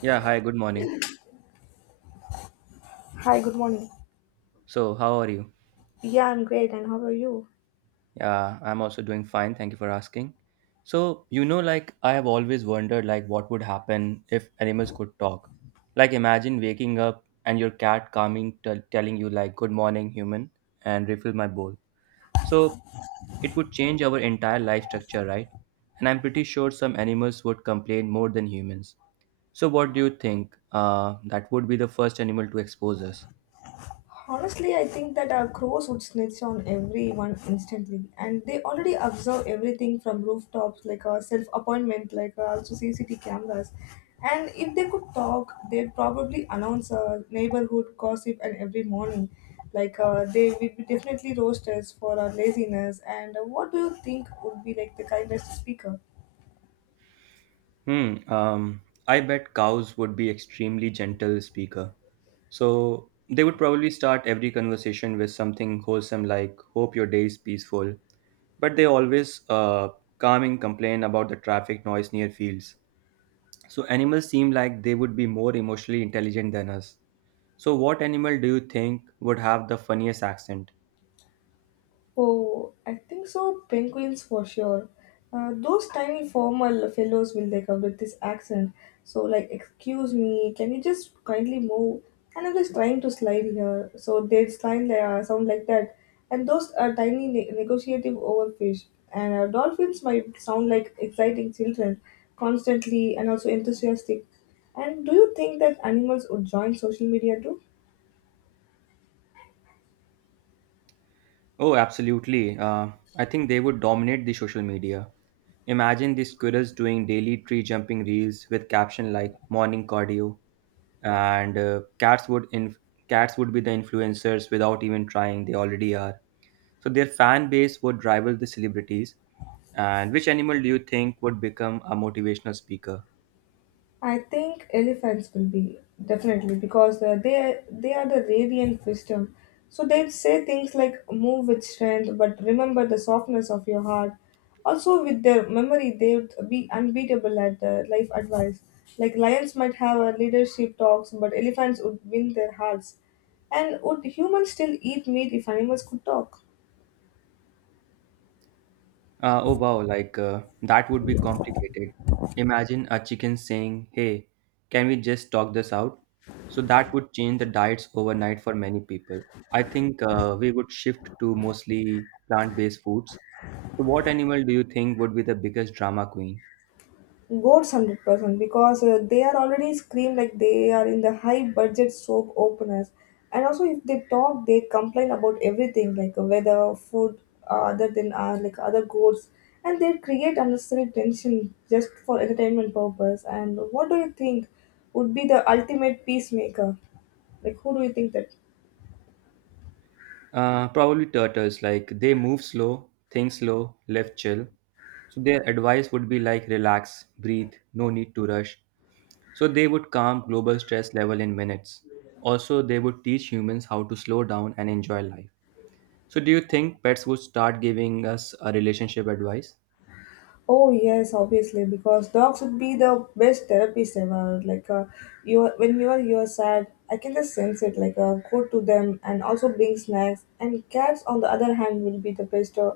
Yeah, hi, good morning. Hi, good morning. So, how are you? Yeah, I'm great. And how are you? Yeah, I'm also doing fine. Thank you for asking. So, like I have always wondered like what would happen if animals could talk. Like imagine waking up and your cat coming telling you like good morning, human, and refill my bowl. So, it would change our entire life structure, right? And I'm pretty sure some animals would complain more than humans. So, what do you think? That would be the first animal to expose us. Honestly, I think that our crows would snitch on everyone instantly, and they already observe everything from rooftops, like a self-appointment, like also CCTV cameras. And if they could talk, they'd probably announce a neighborhood gossip and every morning, like they would be definitely roast us for our laziness. And what do you think would be like the kindest speaker? Hmm. I bet cows would be extremely gentle speaker. So they would probably start every conversation with something wholesome like "Hope your day is peaceful." But they always calming complain about the traffic noise near fields. So animals seem like they would be more emotionally intelligent than us. So what animal do you think would have the funniest accent? Oh, I think so. Penguins for sure. Those tiny formal fellows will they come with this accent. So like, excuse me, can you just kindly move? And I'm just trying to slide here. So they slide like, sound like that. And those are tiny negotiative overfish. And dolphins might sound like exciting children, constantly and also enthusiastic. And do you think that animals would join social media too? Oh, absolutely. I think they would dominate the social media. Imagine these squirrels doing daily tree jumping reels with caption like morning cardio, and cats would be the influencers without even trying they already are. So their fan base would rival the celebrities. And which animal do you think would become a motivational speaker? I think elephants will be definitely because they are the radiant wisdom. So they say things like "Move with strength, but remember the softness of your heart." Also, with their memory, they would be unbeatable at life advice. Like lions might have a leadership talks, but elephants would win their hearts. And would humans still eat meat if animals could talk? Oh wow, like that would be complicated. Imagine a chicken saying, Hey, can we just talk this out? So that would change the diets overnight for many people. I think we would shift to mostly plant based foods. So, what animal do you think would be the biggest drama queen? Goats 100% because they are already scream like they are in the high budget soap openers. And also, if they talk, they complain about everything like weather, food, other than like other goats, and they create unnecessary tension just for entertainment purpose. And what do you think would be the ultimate peacemaker? Like, who do you think that? Probably turtles, like they move slow, think slow, live chill. So, their advice would be like relax, breathe, no need to rush. So they would calm global stress level in minutes. Also, they would teach humans how to slow down and enjoy life. So do you think pets would start giving us a relationship advice? Oh yes, obviously, because dogs would be the best therapist ever. Like, when you are sad, I can just sense it. Like, go to them and also bring snacks. And cats, on the other hand, will be the best,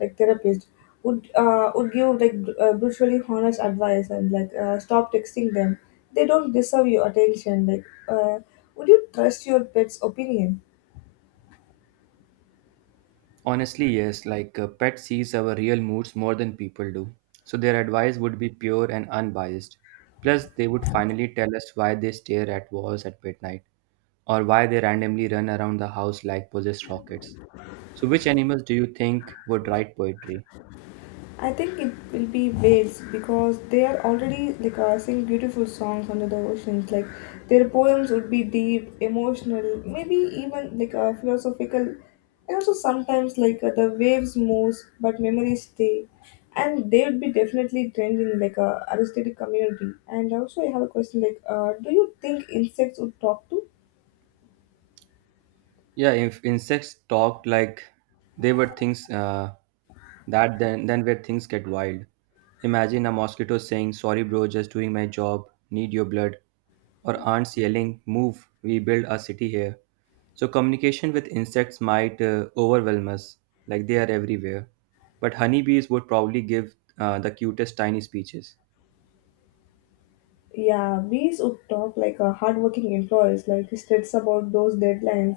like therapist. Would give like brutally honest advice and like stop texting them. They don't deserve your attention. Like, would you trust your pet's opinion? Honestly, yes, like a pet sees our real moods more than people do. So their advice would be pure and unbiased. Plus, they would finally tell us why they stare at walls at midnight or why they randomly run around the house like possessed rockets. So which animals do you think would write poetry? I think it will be waves because they are already like sing beautiful songs under the oceans. Like their poems would be deep, emotional, maybe even like philosophical, and also sometimes like the waves moves but memories stay. And they would be definitely trending like a artistic community. And also I have a question like, do you think insects would talk to? Yeah, if insects talked like they were things that then where things get wild. Imagine a mosquito saying, "Sorry, bro, just doing my job. Need your blood," or ants yelling, "Move! We build a city here." So communication with insects might overwhelm us, like they are everywhere. But honeybees would probably give the cutest tiny speeches. Yeah, bees would talk like a hardworking employees, like he states about those deadlines,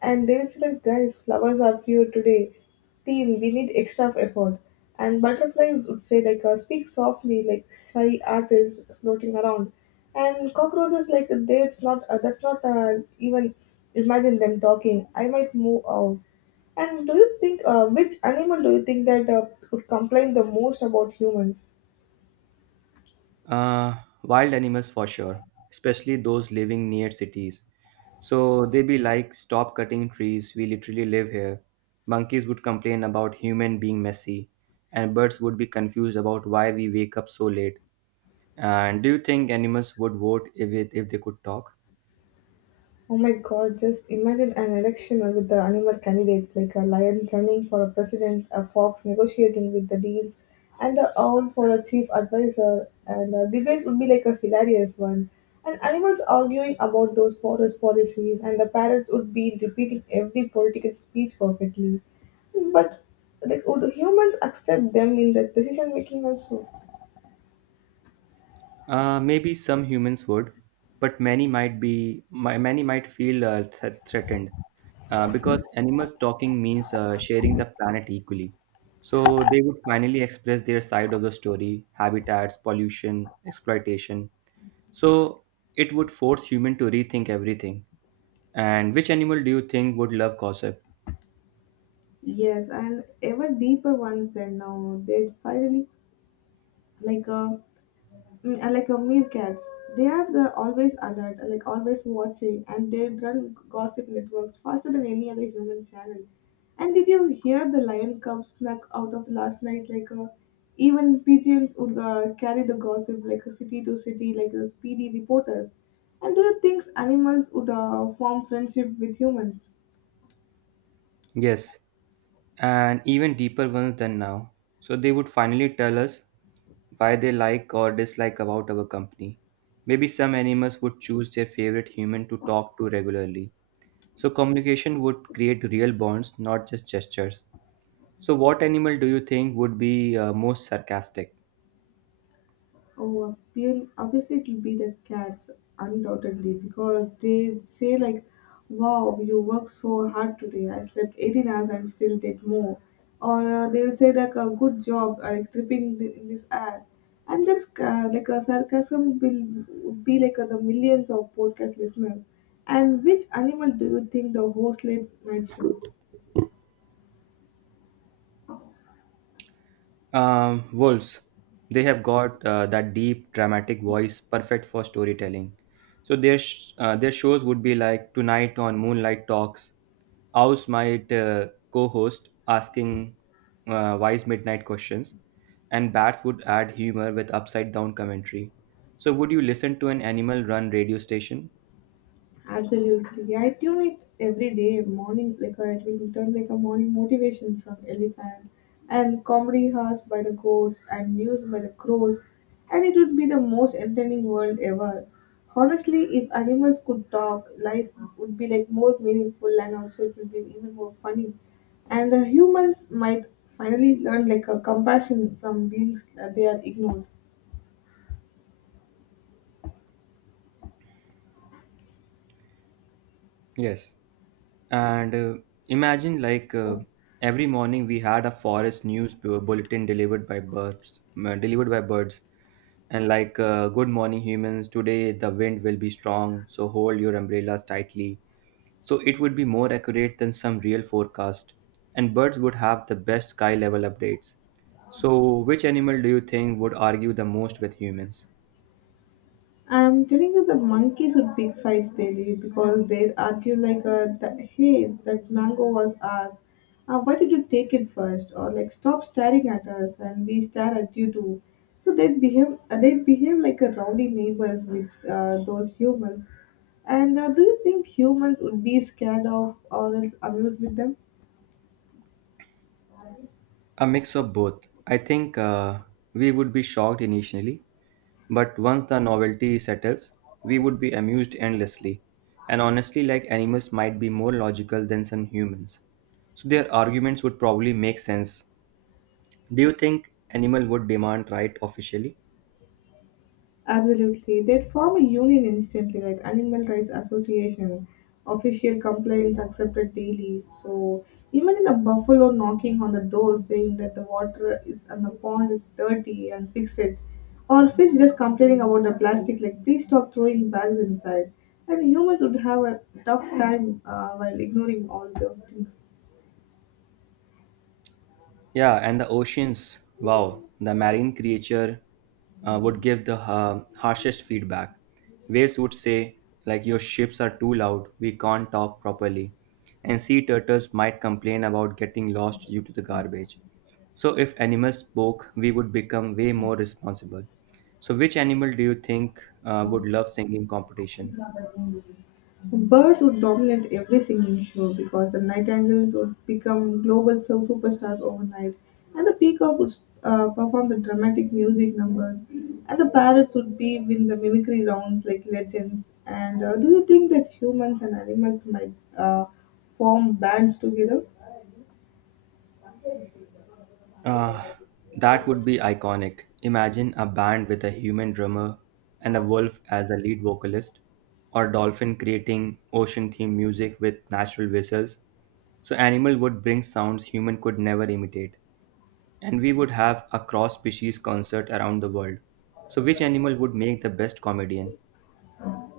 and they will say like, guys, flowers are few today. Team, we need extra of effort. And butterflies would say like, speak softly, like shy artists floating around. And cockroaches like, that's not even imagine them talking. I might move out. And do you think which animal do you think that would complain the most about humans? Uh, Wild animals for sure, especially those living near cities. So they be like, stop cutting trees, we literally live here. Monkeys would complain about human being messy, and birds would be confused about why we wake up so late. And do you think animals would vote if they could talk? Oh my god, just imagine an election with the animal candidates like a lion running for a president, a fox negotiating with the deals, and the owl for a chief advisor. And debates would be like a hilarious one. And animals arguing about those forest policies, and the parrots would be repeating every political speech perfectly. But like, would humans accept them in the decision making also? Maybe some humans would, but many might feel threatened because animals talking means sharing the planet equally. So they would finally express their side of the story: habitats, pollution, exploitation. So it would force human to rethink everything. And which animal do you think would love gossip? Yes, and ever deeper ones. Than now they'd finally like a and like meerkats, they are the always alert like always watching, and they run gossip networks faster than any other human channel, and did you hear the lion cub snuck out of the last night like even pigeons would carry the gossip like a city to city like the speedy reporters. And do you think animals would form friendship with humans? Yes, and even deeper ones than now. So they would finally tell us why they like or dislike about our company. Maybe some animals would choose their favorite human to talk to regularly. So communication would create real bonds, not just gestures. So what animal do you think would be most sarcastic? Oh, obviously it will be the cats, undoubtedly, because they say like, "Wow, you worked so hard today. I slept 18 hours and still did more," or they'll say like, "A good job, like tripping in this ad," and this like a sarcasm will would be like the millions of podcast listeners. And which animal do you think the host late night shows? Wolves, they have got that deep, dramatic voice, perfect for storytelling. So their their shows would be like tonight on Moonlight Talks. Ours might co-host asking wise midnight questions, and Bats would add humor with upside down commentary. So would you listen to an animal run radio station? Absolutely. I tune it every day, morning, like I it will return like a morning motivation from Elephant, and comedy house by the goats, and news by the crows, and it would be the most entertaining world ever. Honestly, if animals could talk, life would be like more meaningful and also it would be even more funny. And the humans might finally learn like a compassion from beings that they are ignored. Yes. And imagine, like, every morning we had a forest news bulletin delivered by birds, and like, "Good morning, humans. Today the wind will be strong, so hold your umbrellas tightly." So it would be more accurate than some real forecast, and birds would have the best sky level updates. So, which animal do you think would argue the most with humans? I'm telling you, the monkeys would pick fights daily because they'd argue like, that, hey, that mango was ours. Why did you take it first?" Or like, stop staring at us and we stare at you too. So they'd behave like a rowdy neighbors with those humans. And do you think humans would be scared of or else amused with them? A mix of both. I think we would be shocked initially, but once the novelty settles, we would be amused endlessly, and honestly, like animals might be more logical than some humans. So their arguments would probably make sense. Do you think animal would demand right officially? Absolutely. They'd form a union instantly, like Animal Rights Association. Official complaints accepted daily. So imagine a buffalo knocking on the door saying that the water is and the pond is dirty and fix it. Or fish just complaining about the plastic, like please stop throwing bags inside. And humans would have a tough time while ignoring all those things. Yeah, and the oceans. Wow, the marine creature would give the harshest feedback. Waves would say, like, your ships are too loud, we can't talk properly. And sea turtles might complain about getting lost due to the garbage. So, if animals spoke, we would become way more responsible. So, which animal do you think would love singing competition? Birds would dominate every singing show because the nightingales would become global superstars overnight, and the peacock would perform the dramatic music numbers, and the parrots would be win the mimicry rounds like legends. And do you think that humans and animals might uh, form bands together? Uh, that would be iconic. Imagine a band with a human drummer and a wolf as a lead vocalist, or dolphin creating ocean themed music with natural whistles. So, animal would bring sounds human could never imitate, and we would have a cross species concert around the world. So, which animal would make the best comedian?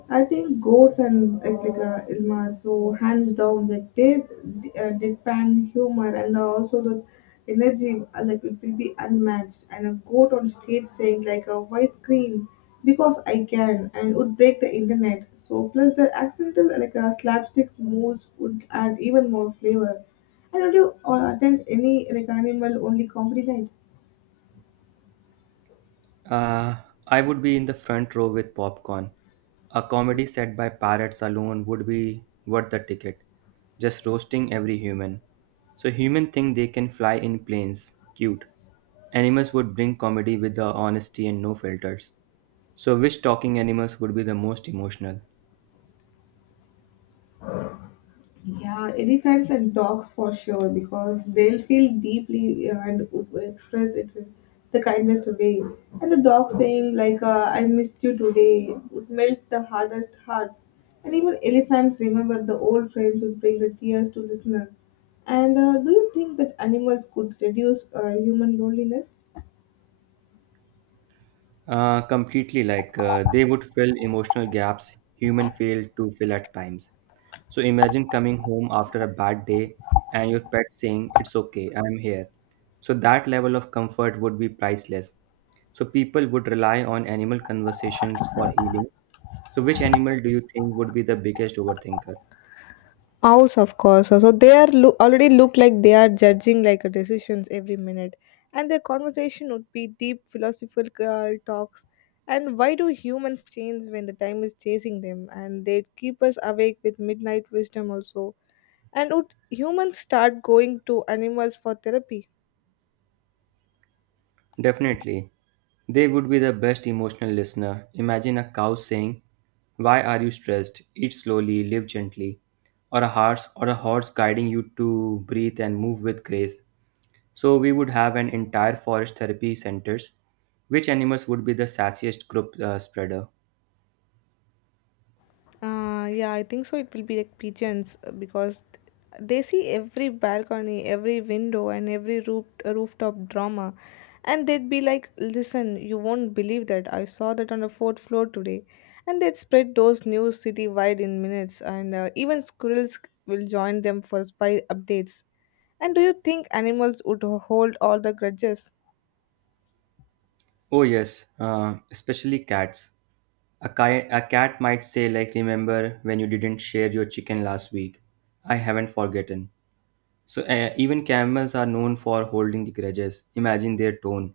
I think Goats and Eklika Ilma, so hands down, like their deadpan humor and also the energy, like it will be unmatched. And a goat on stage saying like a why scream because I can and would break the internet. So plus the accidental like a slapstick moves would add even more flavor. And would you attend any like animal only comedy night? Uh, I would be in the front row with popcorn. A comedy set by parrots alone would be worth the ticket, just roasting every human. So humans think they can fly in planes. Cute. Animals would bring comedy with the honesty and no filters. So which talking animals would be the most emotional? Yeah, elephants and dogs for sure because they'll feel deeply and would express it in the kindest way. And the dog saying like "I missed you today" would melt the hardest hearts. And even elephants remember the old friends would bring the tears to listeners. And do you think that animals could reduce human loneliness? Completely like they would fill emotional gaps human fail to fill at times. So imagine coming home after a bad day and your pet saying, It's okay, I'm here. So that level of comfort would be priceless. So people would rely on animal conversations for healing. So which animal do you think would be the biggest overthinker? Owls, of course. So they are already look like they are judging like a decisions every minute, and their conversation would be deep philosophical talks. And why do humans change when the time is chasing them? And they keep us awake with midnight wisdom also. And would humans start going to animals for therapy? Definitely. They would be the best emotional listener. Imagine a cow saying, "Why are you stressed? Eat slowly, live gently." Or a horse guiding you to breathe and move with grace. So we would have an entire forest therapy centers. Which animals would be the sassiest group spreader? Yeah, I think so. It will be like pigeons because they see every balcony, every window, and every rooftop drama, and they'd be like, "Listen, you won't believe that I saw that on the 4th floor today," and they'd spread those news city wide in minutes, and even squirrels will join them for spy updates. And do you think animals would hold all the grudges? Oh yes, especially cats. A cat might say like, "Remember when you didn't share your chicken last week? I haven't forgotten." So even camels are known for holding the grudges. Imagine their tone.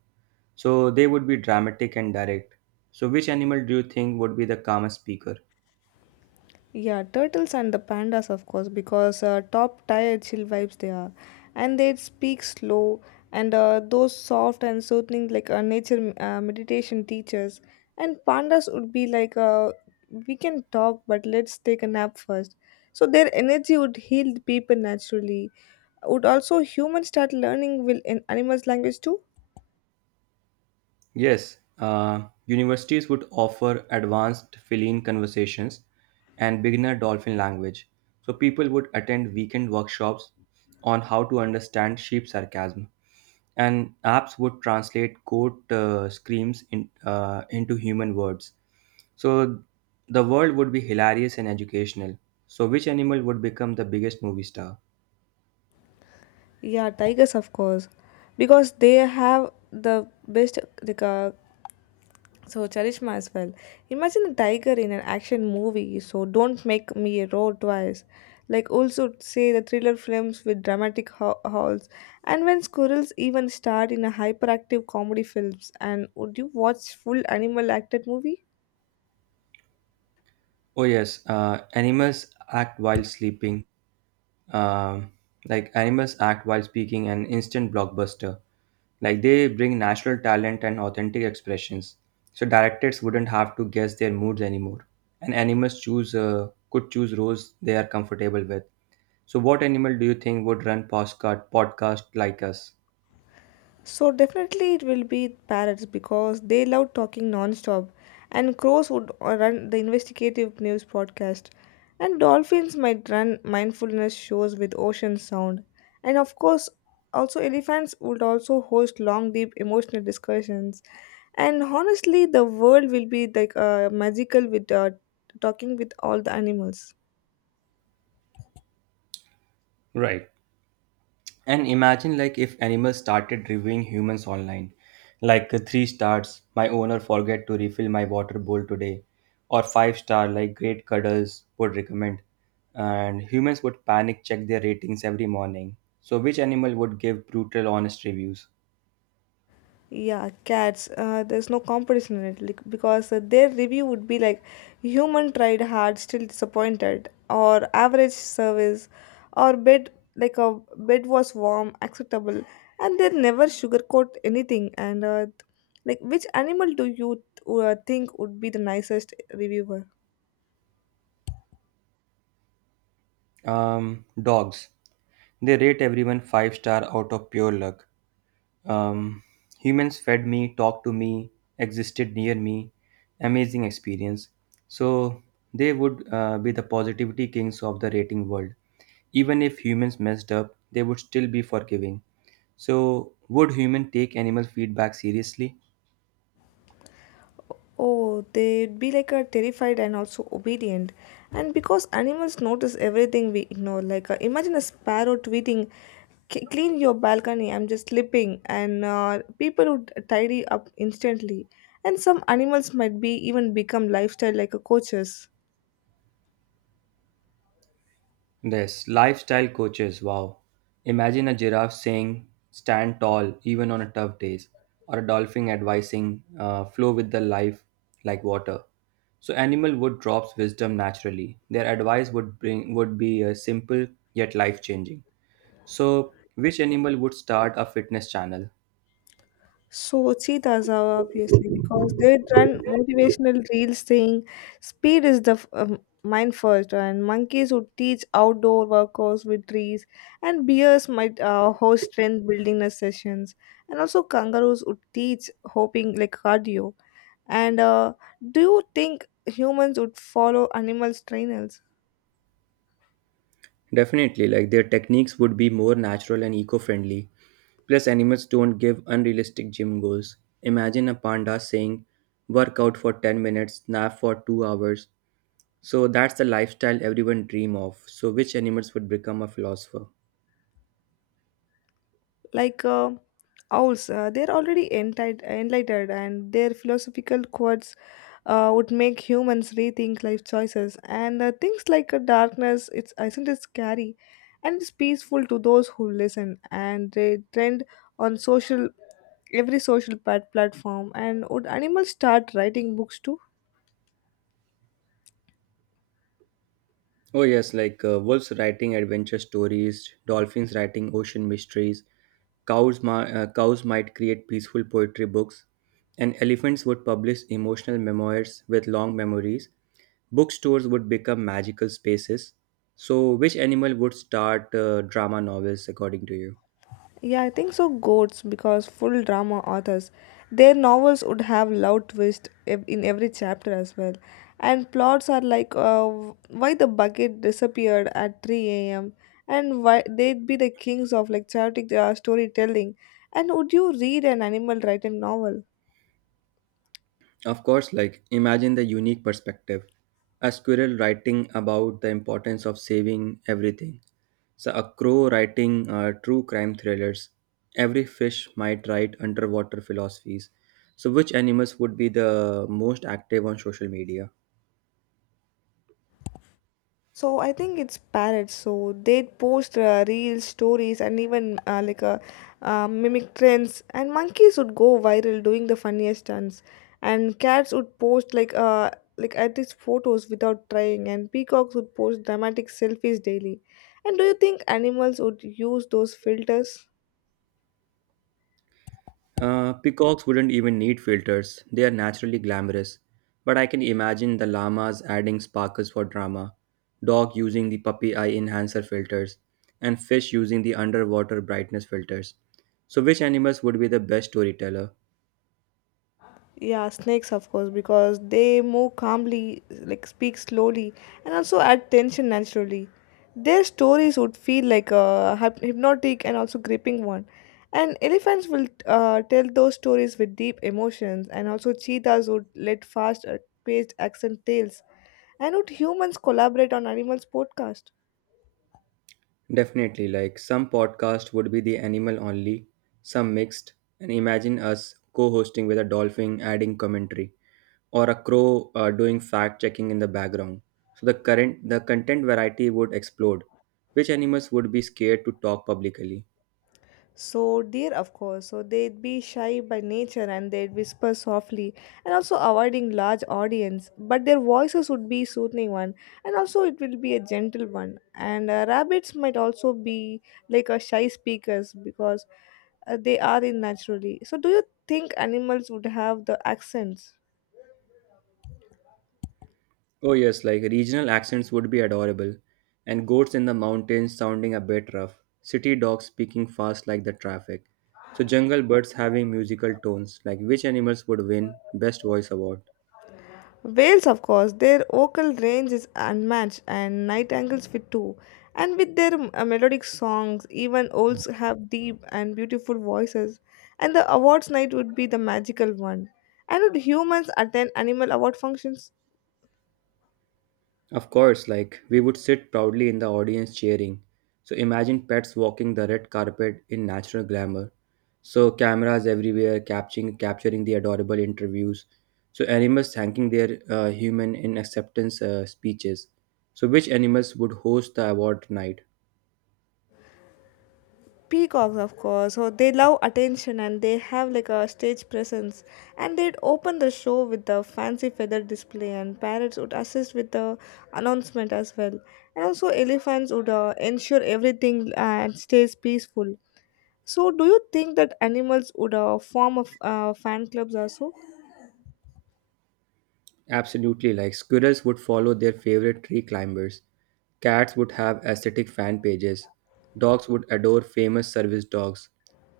So they would be dramatic and direct. So which animal do you think would be the calmest speaker? Yeah, turtles and the pandas, of course, because top tier chill vibes they are, and they speak slow and those soft and soothing like nature meditation teachers. And pandas would be like, we can talk, but let's take a nap first. So their energy would heal the people naturally. Would also humans start learning will in animals language too? Yes, universities would offer advanced feline conversations and beginner dolphin language, so people would attend weekend workshops on how to understand sheep sarcasm. And apps would translate goat screams into human words. So the world would be hilarious and educational. So, which animal would become the biggest movie star? Yeah, tigers, of course, because they have the best like so Charishma as well. Imagine a tiger in an action movie. So don't make me roar twice. Like also say the thriller films with dramatic halls, and when squirrels even starred in a hyperactive comedy films. And would you watch full animal acted movie? Oh, yes, animals act while sleeping. Um, like animals act while speaking an instant blockbuster. Like they bring natural talent and authentic expressions. So directors wouldn't have to guess their moods anymore. And animals choose could choose roles they are comfortable with. So what animal do you think would run postcard podcast like us? So definitely it will be parrots because they love talking non-stop, and crows would run the investigative news podcast, and dolphins might run mindfulness shows with ocean sound, and of course also elephants would also host long deep emotional discussions, and honestly the world will be like magical with talking with all the animals. Right. And imagine like if animals started reviewing humans online. Like 3 stars, my owner forget to refill my water bowl today. Or five-star, like great cuddles would recommend. And humans would panic check their ratings every morning. So which animal would give brutal honest reviews? Yeah, cats. There's no competition in it like, because their review would be like human tried hard, still disappointed, or average service, or bed like a bed was warm, acceptable, and they never sugarcoat anything. And like, which animal do you think would be the nicest reviewer? Dogs. They rate everyone five-star out of pure luck. Um, Humans fed me, talked to me, existed near me. Amazing experience. So they would be the positivity kings of the rating world. Even if humans messed up, they would still be forgiving. So would human take animal feedback seriously? Oh, they'd be like a terrified and also obedient. And because animals notice everything we ignore, like imagine a sparrow tweeting, "Clean your balcony, I'm just sleeping," and people would tidy up instantly. And some animals might be even become lifestyle like a coaches. Yes, lifestyle coaches. Wow. Imagine a giraffe saying stand tall even on a tough days or a dolphin advising flow with the life like water. So animal would drops wisdom naturally. Their advice would be simple yet life changing. So which animal would start a fitness channel? Sochi Dazawa, obviously, because they run motivational reels saying speed is the mind first, and monkeys would teach outdoor workouts with trees, and bears might host strength building sessions, and also kangaroos would teach hopping like cardio. And do you think humans would follow animals' trainers Definitely, like their techniques would be more natural and eco-friendly. Plus, animals don't give unrealistic gym goals. Imagine a panda saying, "Work out for 10 minutes, nap for 2 hours." So that's the lifestyle everyone dream of. So which animals would become a philosopher? like owls? They're already entitled, enlightened, and their philosophical quotes would make humans rethink life choices. And things like darkness, it's isn't it scary, and it's peaceful to those who listen. And they trend on social every social platform. And would animals start writing books too? Oh yes, like wolves writing adventure stories, dolphins writing ocean mysteries, cows might create peaceful poetry books, and elephants would publish emotional memoirs with long memories. Bookstores would become magical spaces. So, which animal would start drama novels according to you? Yeah, I think so. Goats, because full drama authors, their novels would have loud twist in every chapter as well, and plots are like why the bucket disappeared at three a.m. and why they'd be the kings of like chaotic storytelling. And would you read an animal written novel? Of course, like imagine the unique perspective. A squirrel writing about the importance of saving everything. So a crow writing true crime thrillers. Every fish might write underwater philosophies. So which animals would be the most active on social media? So I think it's parrots. So they post real stories and even mimic trends. And monkeys would go viral doing the funniest stunts. And cats would post like at least photos without trying. And peacocks would post dramatic selfies daily. And do you think animals would use those filters? Peacocks wouldn't even need filters, they are naturally glamorous. But I can imagine the llamas adding sparkles for drama, dog using the puppy eye enhancer filters, and fish using the underwater brightness filters. So, which animals would be the best storyteller? Yeah, snakes, of course, because they move calmly, like speak slowly, and also add tension naturally. Their stories would feel like a hypnotic and also gripping one. And elephants will tell those stories with deep emotions, and also cheetahs would let fast, paced accent tales. And would humans collaborate on animals' podcast? Definitely, like some podcast would be the animal only, some mixed, and imagine us co hosting with a dolphin adding commentary, or a crow doing fact checking in the background. So the content variety would explode. Which animals would be scared to talk publicly? So deer, of course, so they'd be shy by nature and they'd whisper softly and also avoiding large audience. But their voices would be soothing one, and also it will be a gentle one. And rabbits might also be like a shy speakers because they are in naturally. So do you think animals would have the accents? Oh yes, like regional accents would be adorable, and goats in the mountains sounding a bit rough, city dogs speaking fast like the traffic. So jungle birds having musical tones, like which animals would win best voice award? Whales, of course, their vocal range is unmatched and nightingales fit too. And with their melodic songs, even owls have deep and beautiful voices. And the awards night would be the magical one. And would humans attend animal award functions? Of course, like we would sit proudly in the audience cheering. So imagine pets walking the red carpet in natural glamour. So cameras everywhere capturing the adorable interviews. So animals thanking their human in acceptance speeches. So which animals would host the award night? Peacocks, of course, so they love attention and they have like a stage presence. And they'd open the show with the fancy feather display, and parrots would assist with the announcement as well. And also, elephants would ensure everything and stays peaceful. So, do you think that animals would form a fan clubs also? Absolutely, like squirrels would follow their favorite tree climbers. Cats would have aesthetic fan pages. Dogs would adore famous service dogs.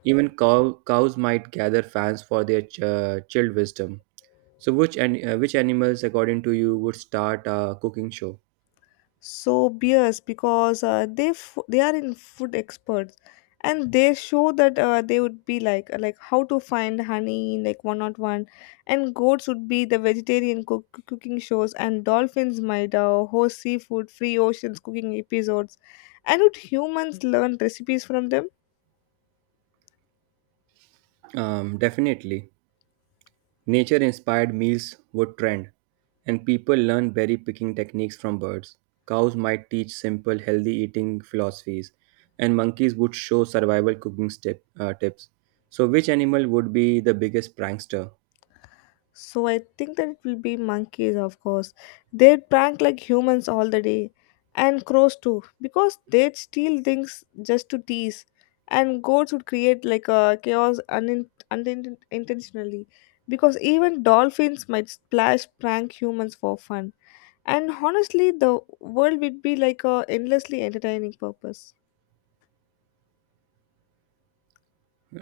Even cows might gather fans for their chilled wisdom. So, which animals, according to you, would start a cooking show? So beers because they they are in food experts and they show that they would be like how to find honey in like one, on one, and goats would be the vegetarian cooking shows and dolphins might host seafood free oceans cooking episodes. And would humans learn recipes from them? Definitely, nature-inspired meals would trend, and people learn berry picking techniques from birds. Cows might teach simple, healthy eating philosophies, and monkeys would show survival cooking tips. So, which animal would be the biggest prankster? So I think that it will be monkeys, of course. They'd prank like humans all the day, and crows too, because they'd steal things just to tease. And goats would create like a chaos intentionally, because even dolphins might splash prank humans for fun. And honestly, the world would be like a endlessly entertaining purpose.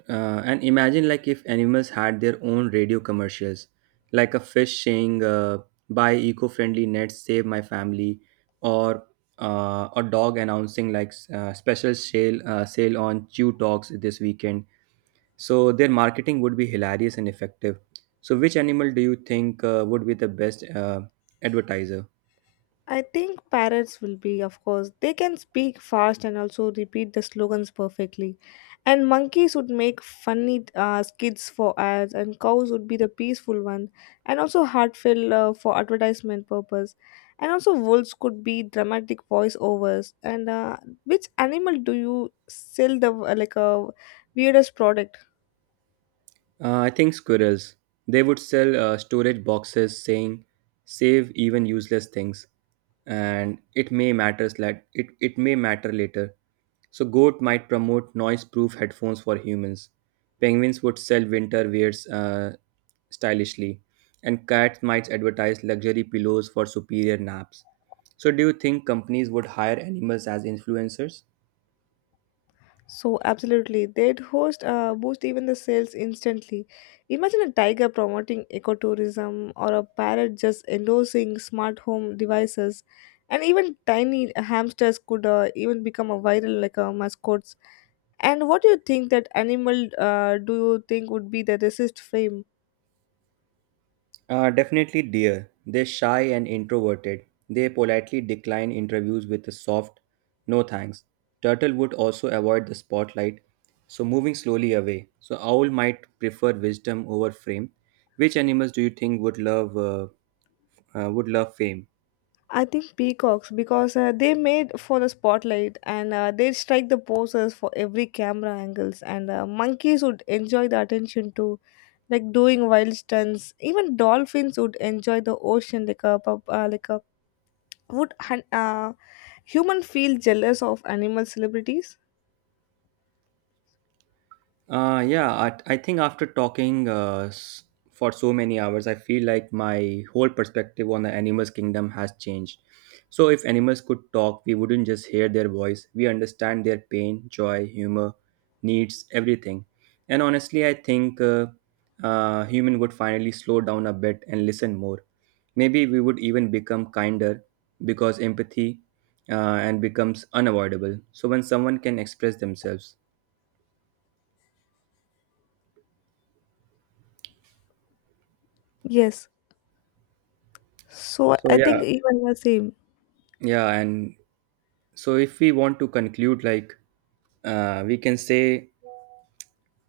And imagine like if animals had their own radio commercials, like a fish saying, "Buy eco-friendly nets, save my family," or a dog announcing like special sale sale on chew dogs this weekend. So their marketing would be hilarious and effective. So which animal do you think would be the best advertiser? I think parrots will be, of course. They can speak fast and also repeat the slogans perfectly. And monkeys would make funny skits for ads, and cows would be the peaceful one, and also heartfelt for advertisement purpose. And also wolves could be dramatic voiceovers. And which animal do you sell the like a weirdest product? I think squirrels. They would sell storage boxes saying save even useless things and it may matter, that it may matter later. So goat might promote noise-proof headphones for humans. Penguins would sell winter wears stylishly, and cats might advertise luxury pillows for superior naps. So do you think companies would hire animals as influencers? So absolutely, they'd host boost even the sales instantly. Imagine a tiger promoting ecotourism or a parrot just endorsing smart home devices, and even tiny hamsters could even become a viral mascots. And what do you think that animal do you think would be the resist fame? Definitely dear. They're shy and introverted. They politely decline interviews with a soft no thanks. Turtle would also avoid the spotlight, so moving slowly away. So owl might prefer wisdom over fame. Which animals do you think would love fame? I think peacocks because they made for the spotlight and they strike the poses for every camera angles and monkeys would enjoy the attention too like doing wild stunts. Even dolphins would enjoy the ocean like a would hun- uh, human feel jealous of animal celebrities? Yeah, I think after talking for so many hours, I feel like my whole perspective on the animals' kingdom has changed. So, if animals could talk, we wouldn't just hear their voice, we understand their pain, joy, humor, needs, everything. And honestly, I think human would finally slow down a bit and listen more. Maybe we would even become kinder because empathy and becomes unavoidable. So, when someone can express themselves. Yes. So So, I think yeah, even the same. Yeah, and so if we want to conclude, like we can say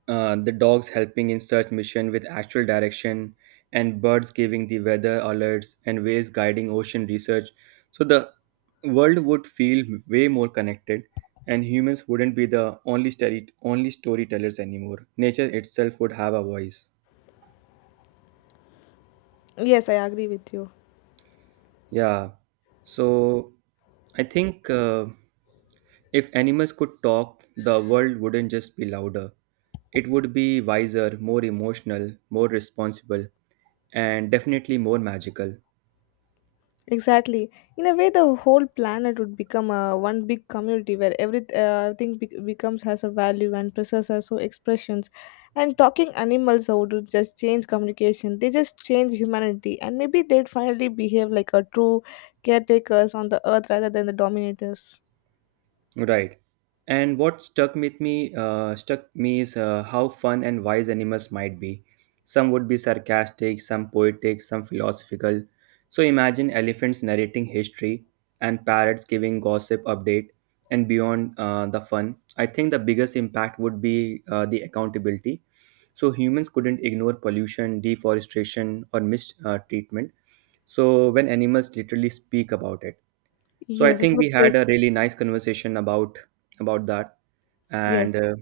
the dogs helping in search mission with actual direction, and birds giving the weather alerts and waves guiding ocean research. So the world would feel way more connected, and humans wouldn't be the only storytellers anymore. Nature itself would have a voice. Yes, I agree with you. Yeah. So I think if animals could talk, the world wouldn't just be louder. It would be wiser, more emotional, more responsible, and definitely more magical. Exactly. In a way, the whole planet would become a one big community where every thing becomes has a value and process has so expressions. And talking animals would just change communication. They just change humanity, and maybe they'd finally behave like a true caretakers on the earth rather than the dominators. Right. And what stuck with me stuck me is how fun and wise animals might be. Some would be sarcastic, some poetic, some philosophical. So imagine elephants narrating history and parrots giving gossip update. And beyond the fun, I think the biggest impact would be the accountability. So humans couldn't ignore pollution, deforestation, or mistreatment. Treatment. So when animals literally speak about it. So I Yes, it think was we great. had a really nice conversation about that, Yes, and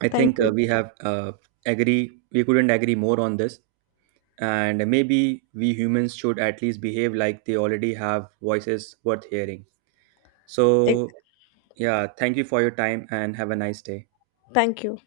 I thank think you. We have agree, we couldn't agree more on this. And maybe we humans should at least behave like they already have voices worth hearing. Eh, So yeah, thank you for your time and have a nice day. Thank you.